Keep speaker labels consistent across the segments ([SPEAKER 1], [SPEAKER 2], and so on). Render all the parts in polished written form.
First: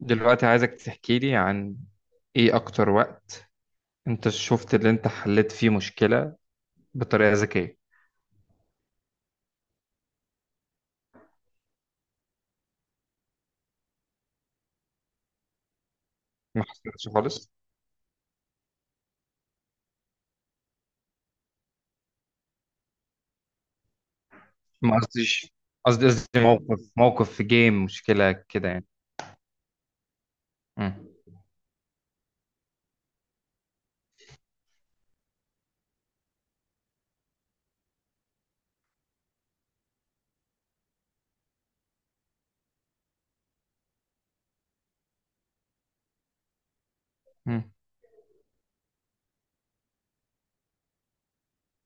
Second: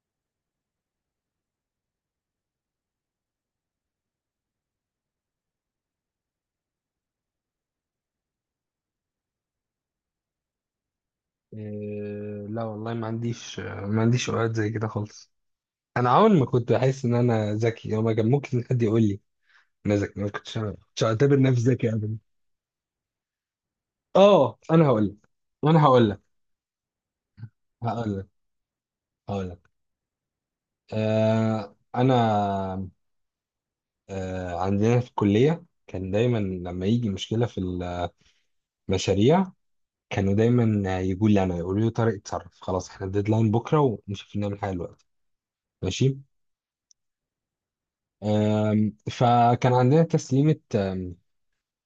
[SPEAKER 1] دلوقتي عايزك تحكي لي عن ايه اكتر وقت انت شفت اللي انت حليت فيه مشكلة بطريقة ذكية.
[SPEAKER 2] إيه. لا والله ما عنديش اوقات زي كده خالص. انا عمري ما
[SPEAKER 1] ما
[SPEAKER 2] كنت بحس
[SPEAKER 1] حصلتش
[SPEAKER 2] ان
[SPEAKER 1] خالص.
[SPEAKER 2] انا ذكي او ما كان ممكن حد يقول لي انا ذكي. ما كنتش كنتش اعتبر نفسي ذكي ابدا. اه، انا
[SPEAKER 1] ما
[SPEAKER 2] هقول لك
[SPEAKER 1] قصديش،
[SPEAKER 2] انا
[SPEAKER 1] قصدي
[SPEAKER 2] هقول لك
[SPEAKER 1] قصدي موقف في جيم،
[SPEAKER 2] هقول لك
[SPEAKER 1] مشكلة كده يعني.
[SPEAKER 2] هقول لك.
[SPEAKER 1] مم.
[SPEAKER 2] آه انا آه عندنا في الكليه كان دايما لما يجي مشكله في المشاريع، كانوا دايما يقولوا لي طارق، اتصرف خلاص، احنا الديدلاين بكره، ومش عارفين نعمل حاجه دلوقتي. ماشي.
[SPEAKER 1] مم.
[SPEAKER 2] فكان عندنا تسليمه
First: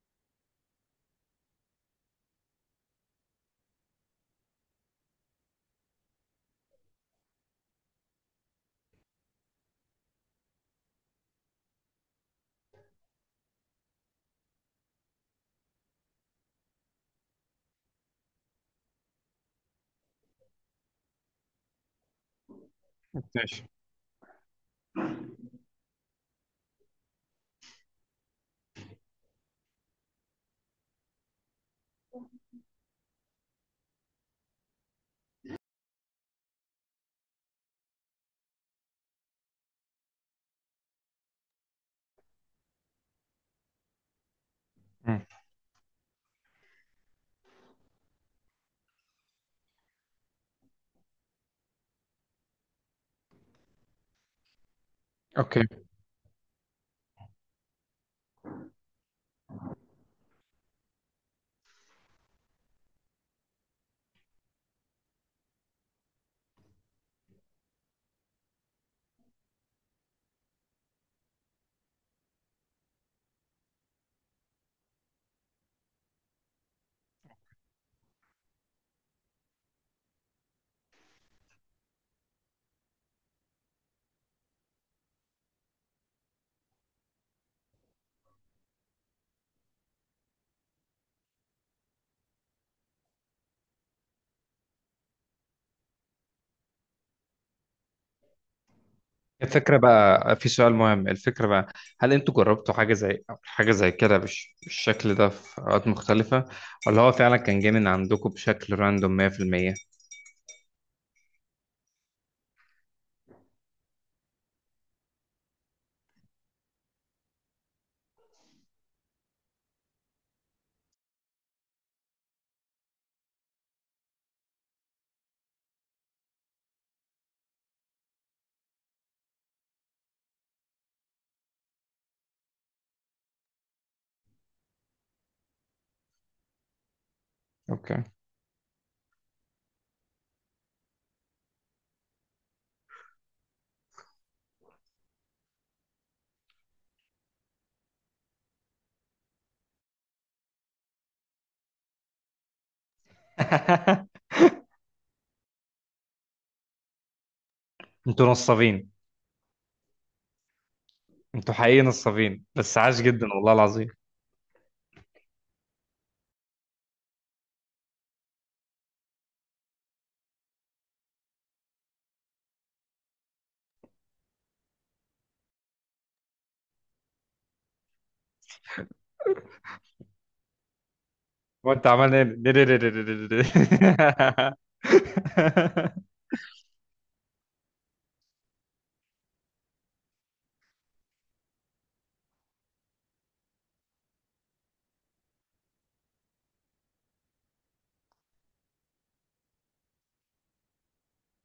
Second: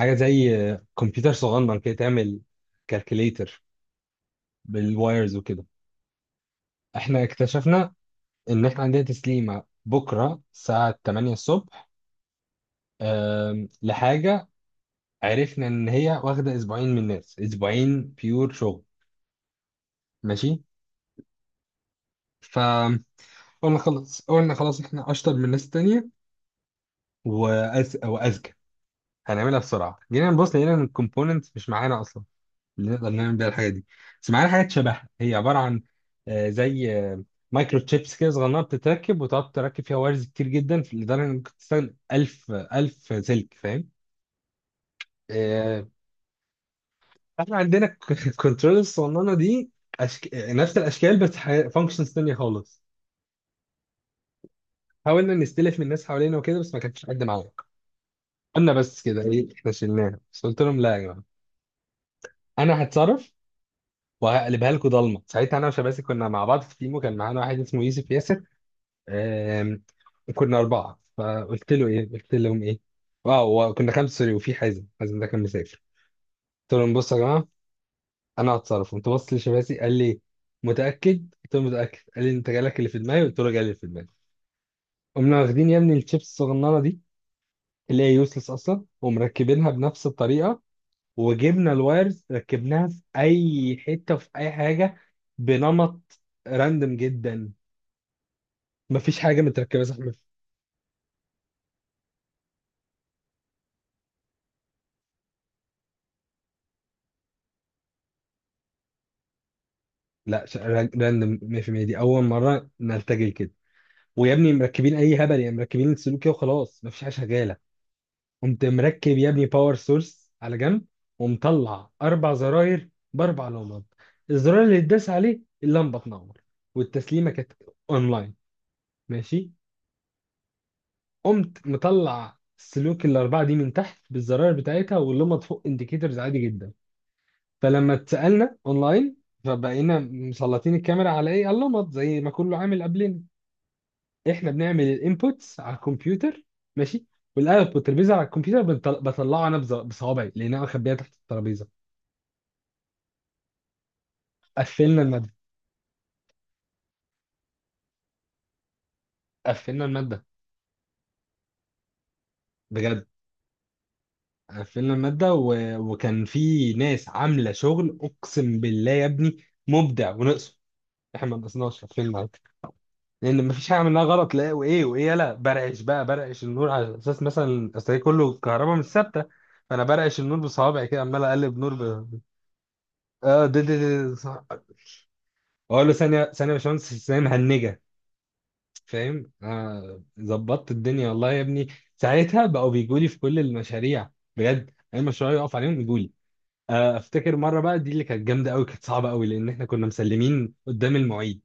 [SPEAKER 2] حاجه زي كمبيوتر صغنن كده تعمل كالكوليتر بالوايرز وكده. احنا اكتشفنا ان احنا عندنا تسليمه بكره الساعه 8 الصبح، لحاجه عرفنا ان هي واخده اسبوعين من الناس، اسبوعين بيور شغل. ماشي. فقلنا
[SPEAKER 1] ماشي.
[SPEAKER 2] خلاص، قلنا خلاص احنا اشطر من الناس التانيه واذكى، هنعملها بسرعه. جينا نبص لقينا ان الكومبوننتس مش معانا اصلا اللي نقدر نعمل بيها الحاجه دي، بس معانا حاجات شبهها. هي عباره عن آه، زي آه، مايكرو تشيبس كده صغننه، بتتركب وتقعد تركب فيها وايرز كتير جدا لدرجه انك ممكن تستخدم 1000 1000 سلك، فاهم.
[SPEAKER 1] مم.
[SPEAKER 2] آه، احنا عندنا الكنترول الصغننه دي نفس الاشكال بس فانكشنز تانية خالص. حاولنا
[SPEAKER 1] اوكي.
[SPEAKER 2] نستلف من الناس حوالينا وكده بس ما كانش حد معانا. قلنا بس كده ايه، احنا شلناها. بس قلت لهم لا يا جماعه، انا هتصرف وهقلبها لكم ضلمه. ساعتها انا وشباسي كنا مع بعض في تيم، وكان معانا واحد اسمه يوسف ياسر. آم، كنا أربعة فقلت له إيه، قلت لهم إيه، اه وكنا خمسة، سوري، وفي حازم. حازم ده كان مسافر. قلت لهم بصوا يا جماعة، أنا هتصرف. قمت بص لشباسي قال لي متأكد؟ قلت له متأكد. قال لي أنت جالك اللي في دماغي؟ قلت له جالي اللي في دماغي. قمنا واخدين يا ابني الشيبس الصغننة دي اللي هي يوسلس أصلا، ومركبينها بنفس الطريقة. وجبنا الوايرز ركبناها في أي حتة وفي أي حاجة، بنمط راندم جدا، مفيش حاجة
[SPEAKER 1] الفكرة
[SPEAKER 2] متركبة صح.
[SPEAKER 1] بقى، في سؤال مهم. الفكرة بقى هل انتوا جربتوا حاجة زي كده بالشكل ده في اوقات مختلفة، ولا هو فعلا كان جاي من عندكم بشكل راندوم 100%؟
[SPEAKER 2] لا راندوم 100%، دي اول مره نرتجل كده. ويا ابني مركبين اي هبل يعني، مركبين السلوك كده وخلاص مفيش حاجه شغاله. قمت مركب يا ابني باور سورس على جنب، ومطلع اربع زراير باربع لمبات. الزرار اللي اتداس عليه اللمبه تنور. والتسليمه كانت اونلاين. ماشي. قمت مطلع السلوك الاربعه دي من تحت بالزراير بتاعتها واللمبه فوق انديكيتورز، عادي جدا. فلما
[SPEAKER 1] اوكي.
[SPEAKER 2] اتسالنا اونلاين فبقينا مسلطين الكاميرا على ايه، على اللمبات، زي ما كله عامل قبلنا. احنا بنعمل الانبوتس على الكمبيوتر، ماشي، والاوتبوت اللي بيظهر على الكمبيوتر بطلعه انا بصوابعي، لان انا مخبيها تحت الترابيزه. قفلنا الماده.
[SPEAKER 1] انتوا نصابين،
[SPEAKER 2] قفلنا الماده
[SPEAKER 1] انتوا حقيقي نصابين، بس عاش
[SPEAKER 2] بجد.
[SPEAKER 1] جدا والله العظيم.
[SPEAKER 2] قفلنا الماده وكان في ناس عامله شغل اقسم بالله يا ابني، مبدع ونقصه. احنا ما نقصناش، قفلنا عادي. لان مفيش حاجه عملناها غلط. لا وايه، يلا، برعش بقى، برعش النور على اساس مثلا اصل هي كله كهرباء مش ثابته. فانا برعش النور بصوابعي كده، عمال اقلب
[SPEAKER 1] هو
[SPEAKER 2] نور
[SPEAKER 1] انت عمال ايه؟
[SPEAKER 2] اه ده ده ده اقول له ثانيه ثانيه يا باشمهندس، ثانيه مهنجه فاهم. ظبطت الدنيا والله يا ابني. ساعتها بقوا بيجوا لي في كل المشاريع، بجد اي مشروع يقف عليهم يجوا لي. افتكر مره بقى دي اللي كانت جامده قوي، كانت صعبه قوي، لان احنا كنا مسلمين قدام المعيد.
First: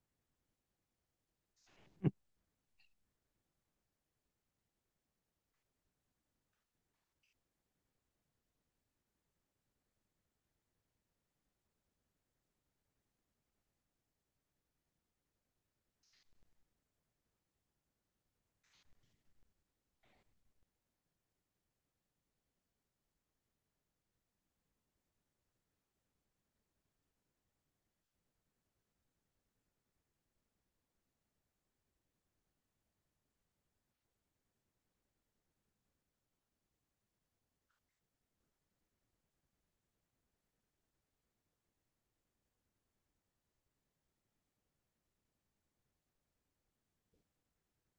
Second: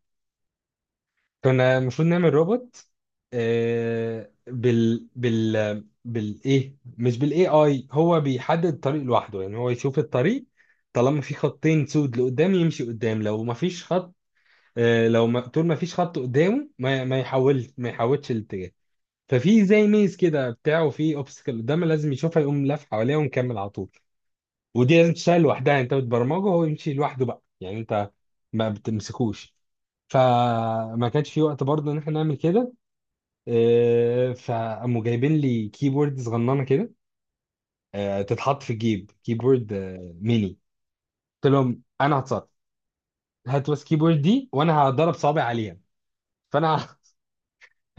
[SPEAKER 2] كنا المفروض نعمل روبوت بال بال بالايه مش بالاي اي، هو بيحدد الطريق لوحده يعني، هو يشوف الطريق. طالما في خطين سود لقدام يمشي قدام. لو ما فيش خط، لو ما طول ما فيش خط قدامه ما يحولش الاتجاه. ففي زي ميز كده بتاعه، وفي اوبستكل قدامه لازم يشوفها يقوم لف حواليها ومكمل على طول. ودي لازم تشتغل لوحدها، انت بتبرمجه وهو يمشي لوحده بقى يعني، انت ما بتمسكوش. فما كانش في وقت برضه ان احنا نعمل كده. فقاموا جايبين لي كيبورد صغننه كده، تتحط في الجيب، كيبورد ميني. قلت لهم انا هتصرف، هات بس كيبورد دي وانا هضرب صوابعي عليها. فانا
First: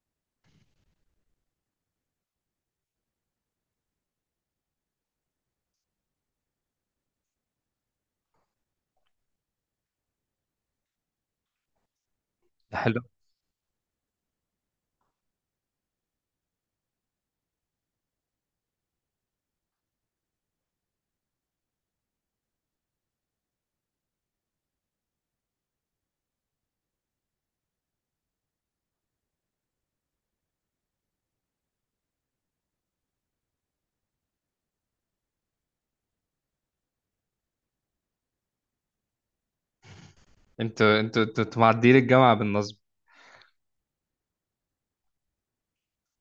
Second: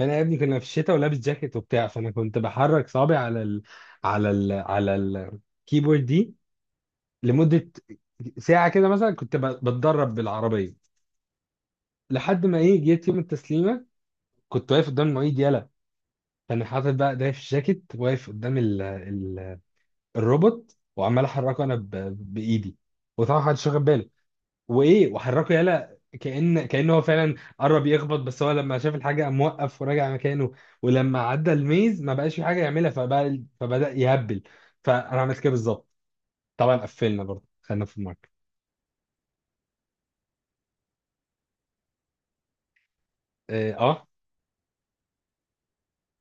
[SPEAKER 2] انا يا ابني كنا في الشتاء ولابس جاكيت وبتاع، فانا كنت بحرك صابعي على على ال... على الكيبورد دي لمده ساعه كده مثلا، كنت بتدرب بالعربيه، لحد ما
[SPEAKER 1] ده
[SPEAKER 2] ايه،
[SPEAKER 1] حلو.
[SPEAKER 2] جيت يوم التسليمه. كنت واقف قدام المعيد يلا، فانا حاطط بقى ايديا في الجاكيت واقف قدام الروبوت، وعمال احركه انا بايدي. وطبعا محدش واخد باله، وايه وحركه يالا، كأنه هو فعلا قرب يخبط، بس هو لما شاف الحاجه قام موقف وراجع مكانه. ولما عدى الميز ما بقاش في حاجه يعملها فبدأ يهبل، فانا عملت كده بالظبط. طبعا قفلنا برضه، خلينا في الماركت.
[SPEAKER 1] انتوا معديين الجامعة بالنصب.
[SPEAKER 2] اه. اه.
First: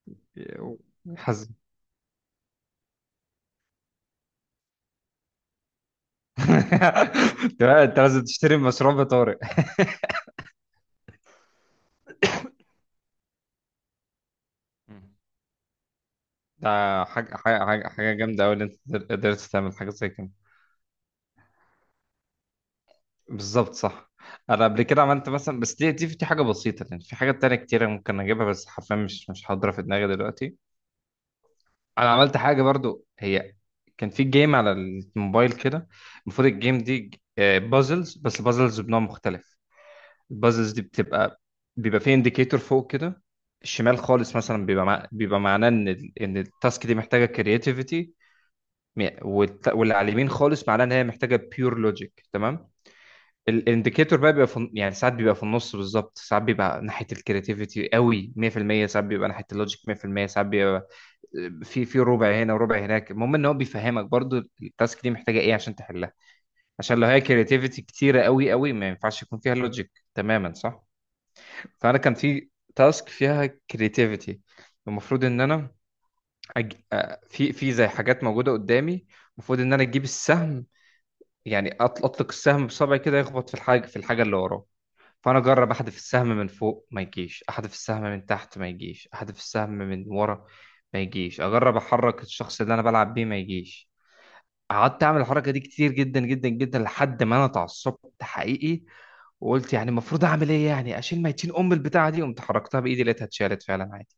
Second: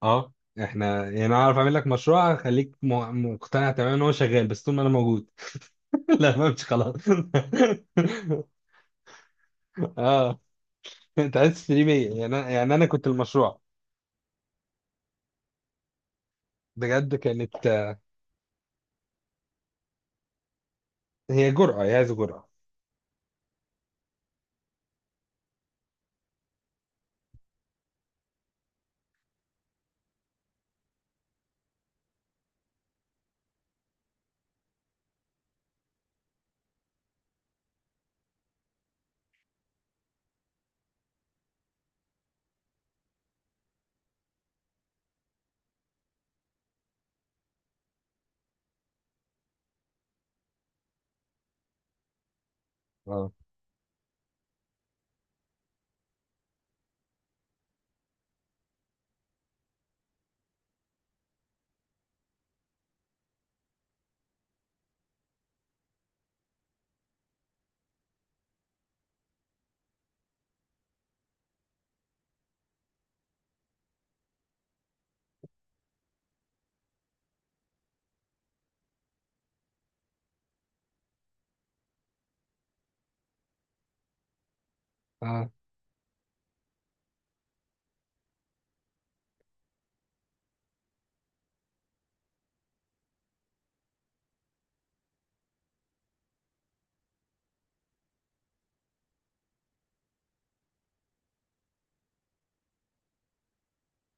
[SPEAKER 2] آه. احنا يعني انا
[SPEAKER 1] حزن.
[SPEAKER 2] اعرف اعمل لك مشروع هخليك مقتنع تماما ان هو شغال، بس طول ما انا موجود. لا، ما مش خلاص.
[SPEAKER 1] انت لازم تشتري مشروع بطارق.
[SPEAKER 2] اه. انت عايز تشتري بيا، يعني انا كنت المشروع.
[SPEAKER 1] ده
[SPEAKER 2] بجد
[SPEAKER 1] حاجة حاجة
[SPEAKER 2] كانت،
[SPEAKER 1] حاجة حاجة جامدة أوي إن أنت قدرت تعمل حاجة زي كده.
[SPEAKER 2] هي جرأة، هي عايزة جرأة.
[SPEAKER 1] بالظبط صح. أنا قبل كده عملت مثلا، بس دي حاجة بسيطة، لأن في حاجات تانية كتيرة ممكن أجيبها بس حرفيا مش حاضرة في دماغي دلوقتي. انا عملت حاجه برضو، هي كان في جيم على الموبايل كده. المفروض الجيم دي بازلز، بس البازلز بنوع مختلف. البازلز دي بيبقى في انديكيتور فوق كده. الشمال خالص مثلا بيبقى معناه ان ان التاسك دي محتاجه كرياتيفيتي، واللي على اليمين خالص معناه ان هي محتاجه بيور لوجيك، تمام.
[SPEAKER 2] اه.
[SPEAKER 1] الانديكيتور بقى يعني ساعات بيبقى في النص بالظبط، ساعات بيبقى ناحيه الكرياتيفيتي قوي 100%، ساعات بيبقى ناحيه اللوجيك 100%، ساعات بيبقى في ربع هنا وربع هناك. المهم ان هو بيفهمك برضو التاسك دي محتاجه ايه عشان تحلها، عشان لو هي كرياتيفيتي كتيره قوي قوي ما ينفعش يكون فيها لوجيك تماما، صح. فانا كان في تاسك فيها كرياتيفيتي، المفروض ان انا أج... آه، في زي حاجات موجوده قدامي. المفروض ان انا اجيب السهم، يعني اطلق السهم بصبعي كده يخبط في الحاجه اللي وراه. فانا
[SPEAKER 2] اه.
[SPEAKER 1] اجرب احذف السهم من فوق ما يجيش، احذف السهم من تحت ما يجيش، احذف السهم من ورا ما يجيش، اجرب احرك الشخص اللي انا بلعب بيه ما يجيش. قعدت اعمل الحركه دي كتير جدا جدا جدا لحد ما انا اتعصبت حقيقي، وقلت يعني المفروض اعمل ايه يعني؟ اشيل ميتين ام البتاعه دي. قمت حركتها بايدي، لقيتها اتشالت فعلا عادي،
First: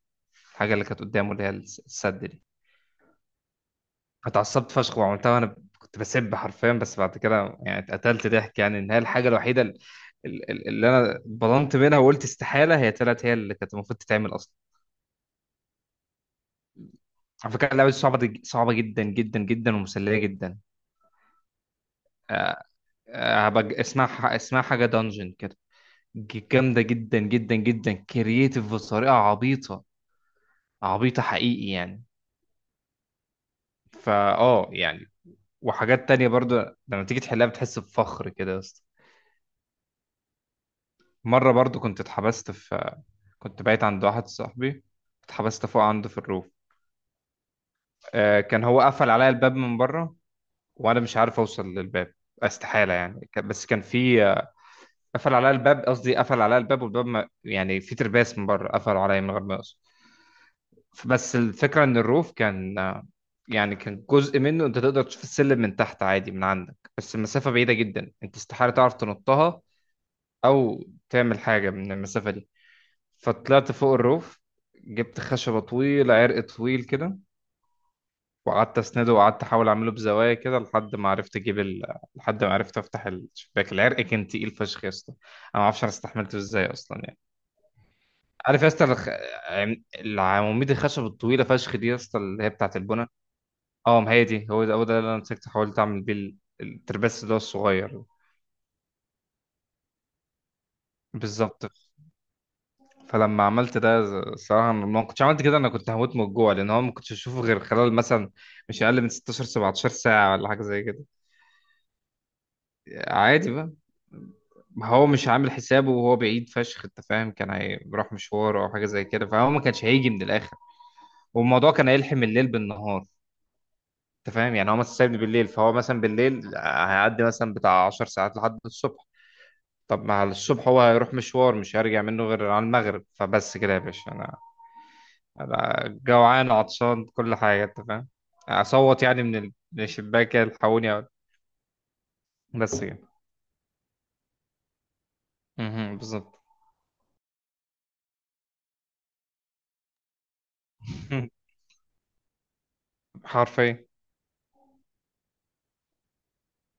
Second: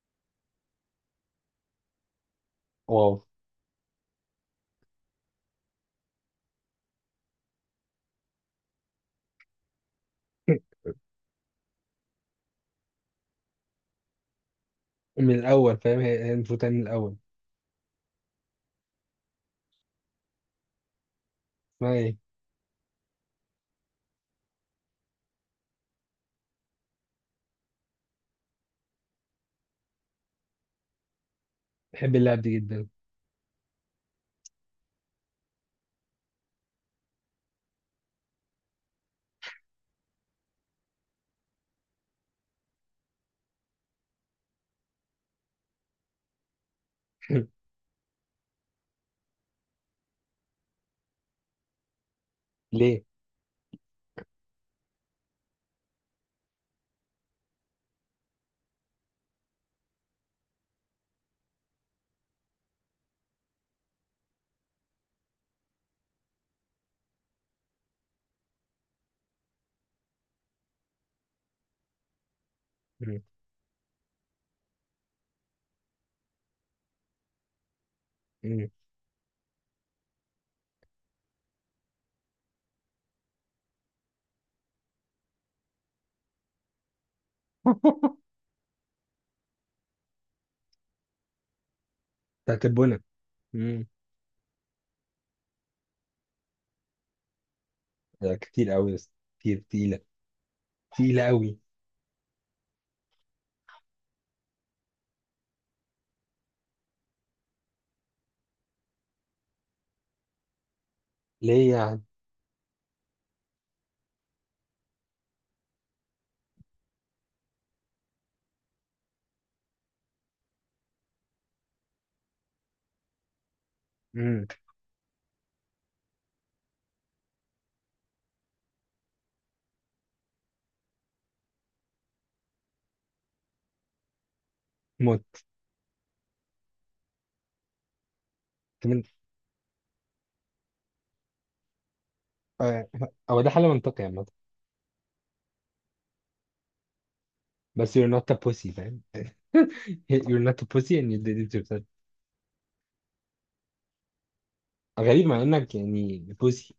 [SPEAKER 1] الحاجه اللي كانت قدامه اللي هي السد دي.
[SPEAKER 2] واو.
[SPEAKER 1] اتعصبت فشخ وعملتها وانا كنت بسب حرفيا، بس بعد كده يعني اتقتلت ضحك، يعني ان هي الحاجه الوحيده اللي انا بضنت منها وقلت استحاله، هي طلعت هي اللي كانت المفروض تتعمل اصلا.
[SPEAKER 2] من الاول فاهم، هي المفروض تعمل من الاول.
[SPEAKER 1] على فكره اللعبه دي صعبه، صعبه جدا جدا جدا ومسليه جدا.
[SPEAKER 2] اسمها ايه؟
[SPEAKER 1] هبقى اسمها، اسمها حاجه دانجن كده. جامده جدا جدا جدا، كرييتيف بطريقه عبيطه، عبيطه حقيقي يعني.
[SPEAKER 2] بحب اللعب دي جدا.
[SPEAKER 1] فا اه يعني، وحاجات تانية برضو لما تيجي تحلها بتحس بفخر كده يا اسطى. مره برضو كنت اتحبست في، كنت بايت عند واحد صاحبي، اتحبست فوق عنده في الروف. آه، كان هو قفل عليا الباب من بره وانا مش عارف اوصل للباب، استحالة
[SPEAKER 2] ليه؟
[SPEAKER 1] يعني بس كان في قفل عليا الباب، قصدي قفل عليا الباب، والباب ما يعني في ترباس من بره، قفلوا عليا من غير ما يقصد. بس الفكرة ان الروف كان، يعني كان جزء منه انت تقدر تشوف السلم من تحت عادي من عندك، بس المسافة بعيدة جدا، انت استحالة تعرف تنطها او تعمل حاجة من المسافة دي.
[SPEAKER 2] مم.
[SPEAKER 1] فطلعت فوق الروف، جبت خشبة طويلة، عرق طويل كده،
[SPEAKER 2] مم.
[SPEAKER 1] وقعدت اسنده، وقعدت احاول اعمله بزوايا كده لحد ما عرفت افتح الشباك. العرق كان تقيل فشخ يا اسطى، انا ما اعرفش انا استحملته ازاي اصلا يعني. عارف يا اسطى العواميد الخشب الطويلة فشخ دي يا اسطى، اللي هي
[SPEAKER 2] بتاعت
[SPEAKER 1] بتاعت
[SPEAKER 2] البنا.
[SPEAKER 1] البنا.
[SPEAKER 2] مم.
[SPEAKER 1] اه، ما هي دي، هو ده هو ده اللي انا مسكت، حاولت اعمل بيه الترباس ده الصغير.
[SPEAKER 2] لا، كتير قوي بس. كتير تقيله. تقيله قوي.
[SPEAKER 1] بالظبط. فلما عملت ده، الصراحة أنا ما كنتش عملت كده، أنا كنت هموت من الجوع، لأن هو ما كنتش أشوفه غير خلال مثلا مش أقل من 16 17 ساعة ولا حاجة زي كده.
[SPEAKER 2] ليه يعني؟
[SPEAKER 1] عادي بقى. ما هو مش عامل حسابه وهو بعيد فشخ، أنت فاهم، كان هيروح مشوار أو حاجة زي كده، فهو ما كانش هيجي من الآخر، والموضوع كان هيلحم الليل بالنهار. أنت
[SPEAKER 2] مم.
[SPEAKER 1] فاهم، يعني هو مثلا سابني بالليل، فهو مثلا بالليل هيعدي مثلا بتاع 10 ساعات لحد الصبح. طب، ما على الصبح هو هيروح مشوار مش هيرجع منه غير على المغرب، فبس كده يا باشا، أنا
[SPEAKER 2] موت.
[SPEAKER 1] أبقى جوعان وعطشان كل حاجة، أنت فاهم.
[SPEAKER 2] كمان.
[SPEAKER 1] أصوت يعني من من الشباك كده تحولني. بس
[SPEAKER 2] آه،
[SPEAKER 1] كده.
[SPEAKER 2] هو ده حل منطقي عامه.
[SPEAKER 1] مهم. بالظبط.
[SPEAKER 2] بس you're not a pussy فاهم. you're not a pussy and you did it yourself.
[SPEAKER 1] حرفيا.
[SPEAKER 2] غريب مع انك يعني pussy.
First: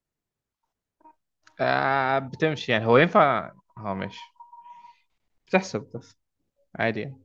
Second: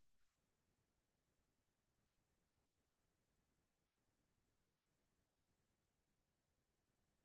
[SPEAKER 1] آه، بتمشي يعني، هو ينفع، هو ماشي، بتحسب بس، عادي يعني.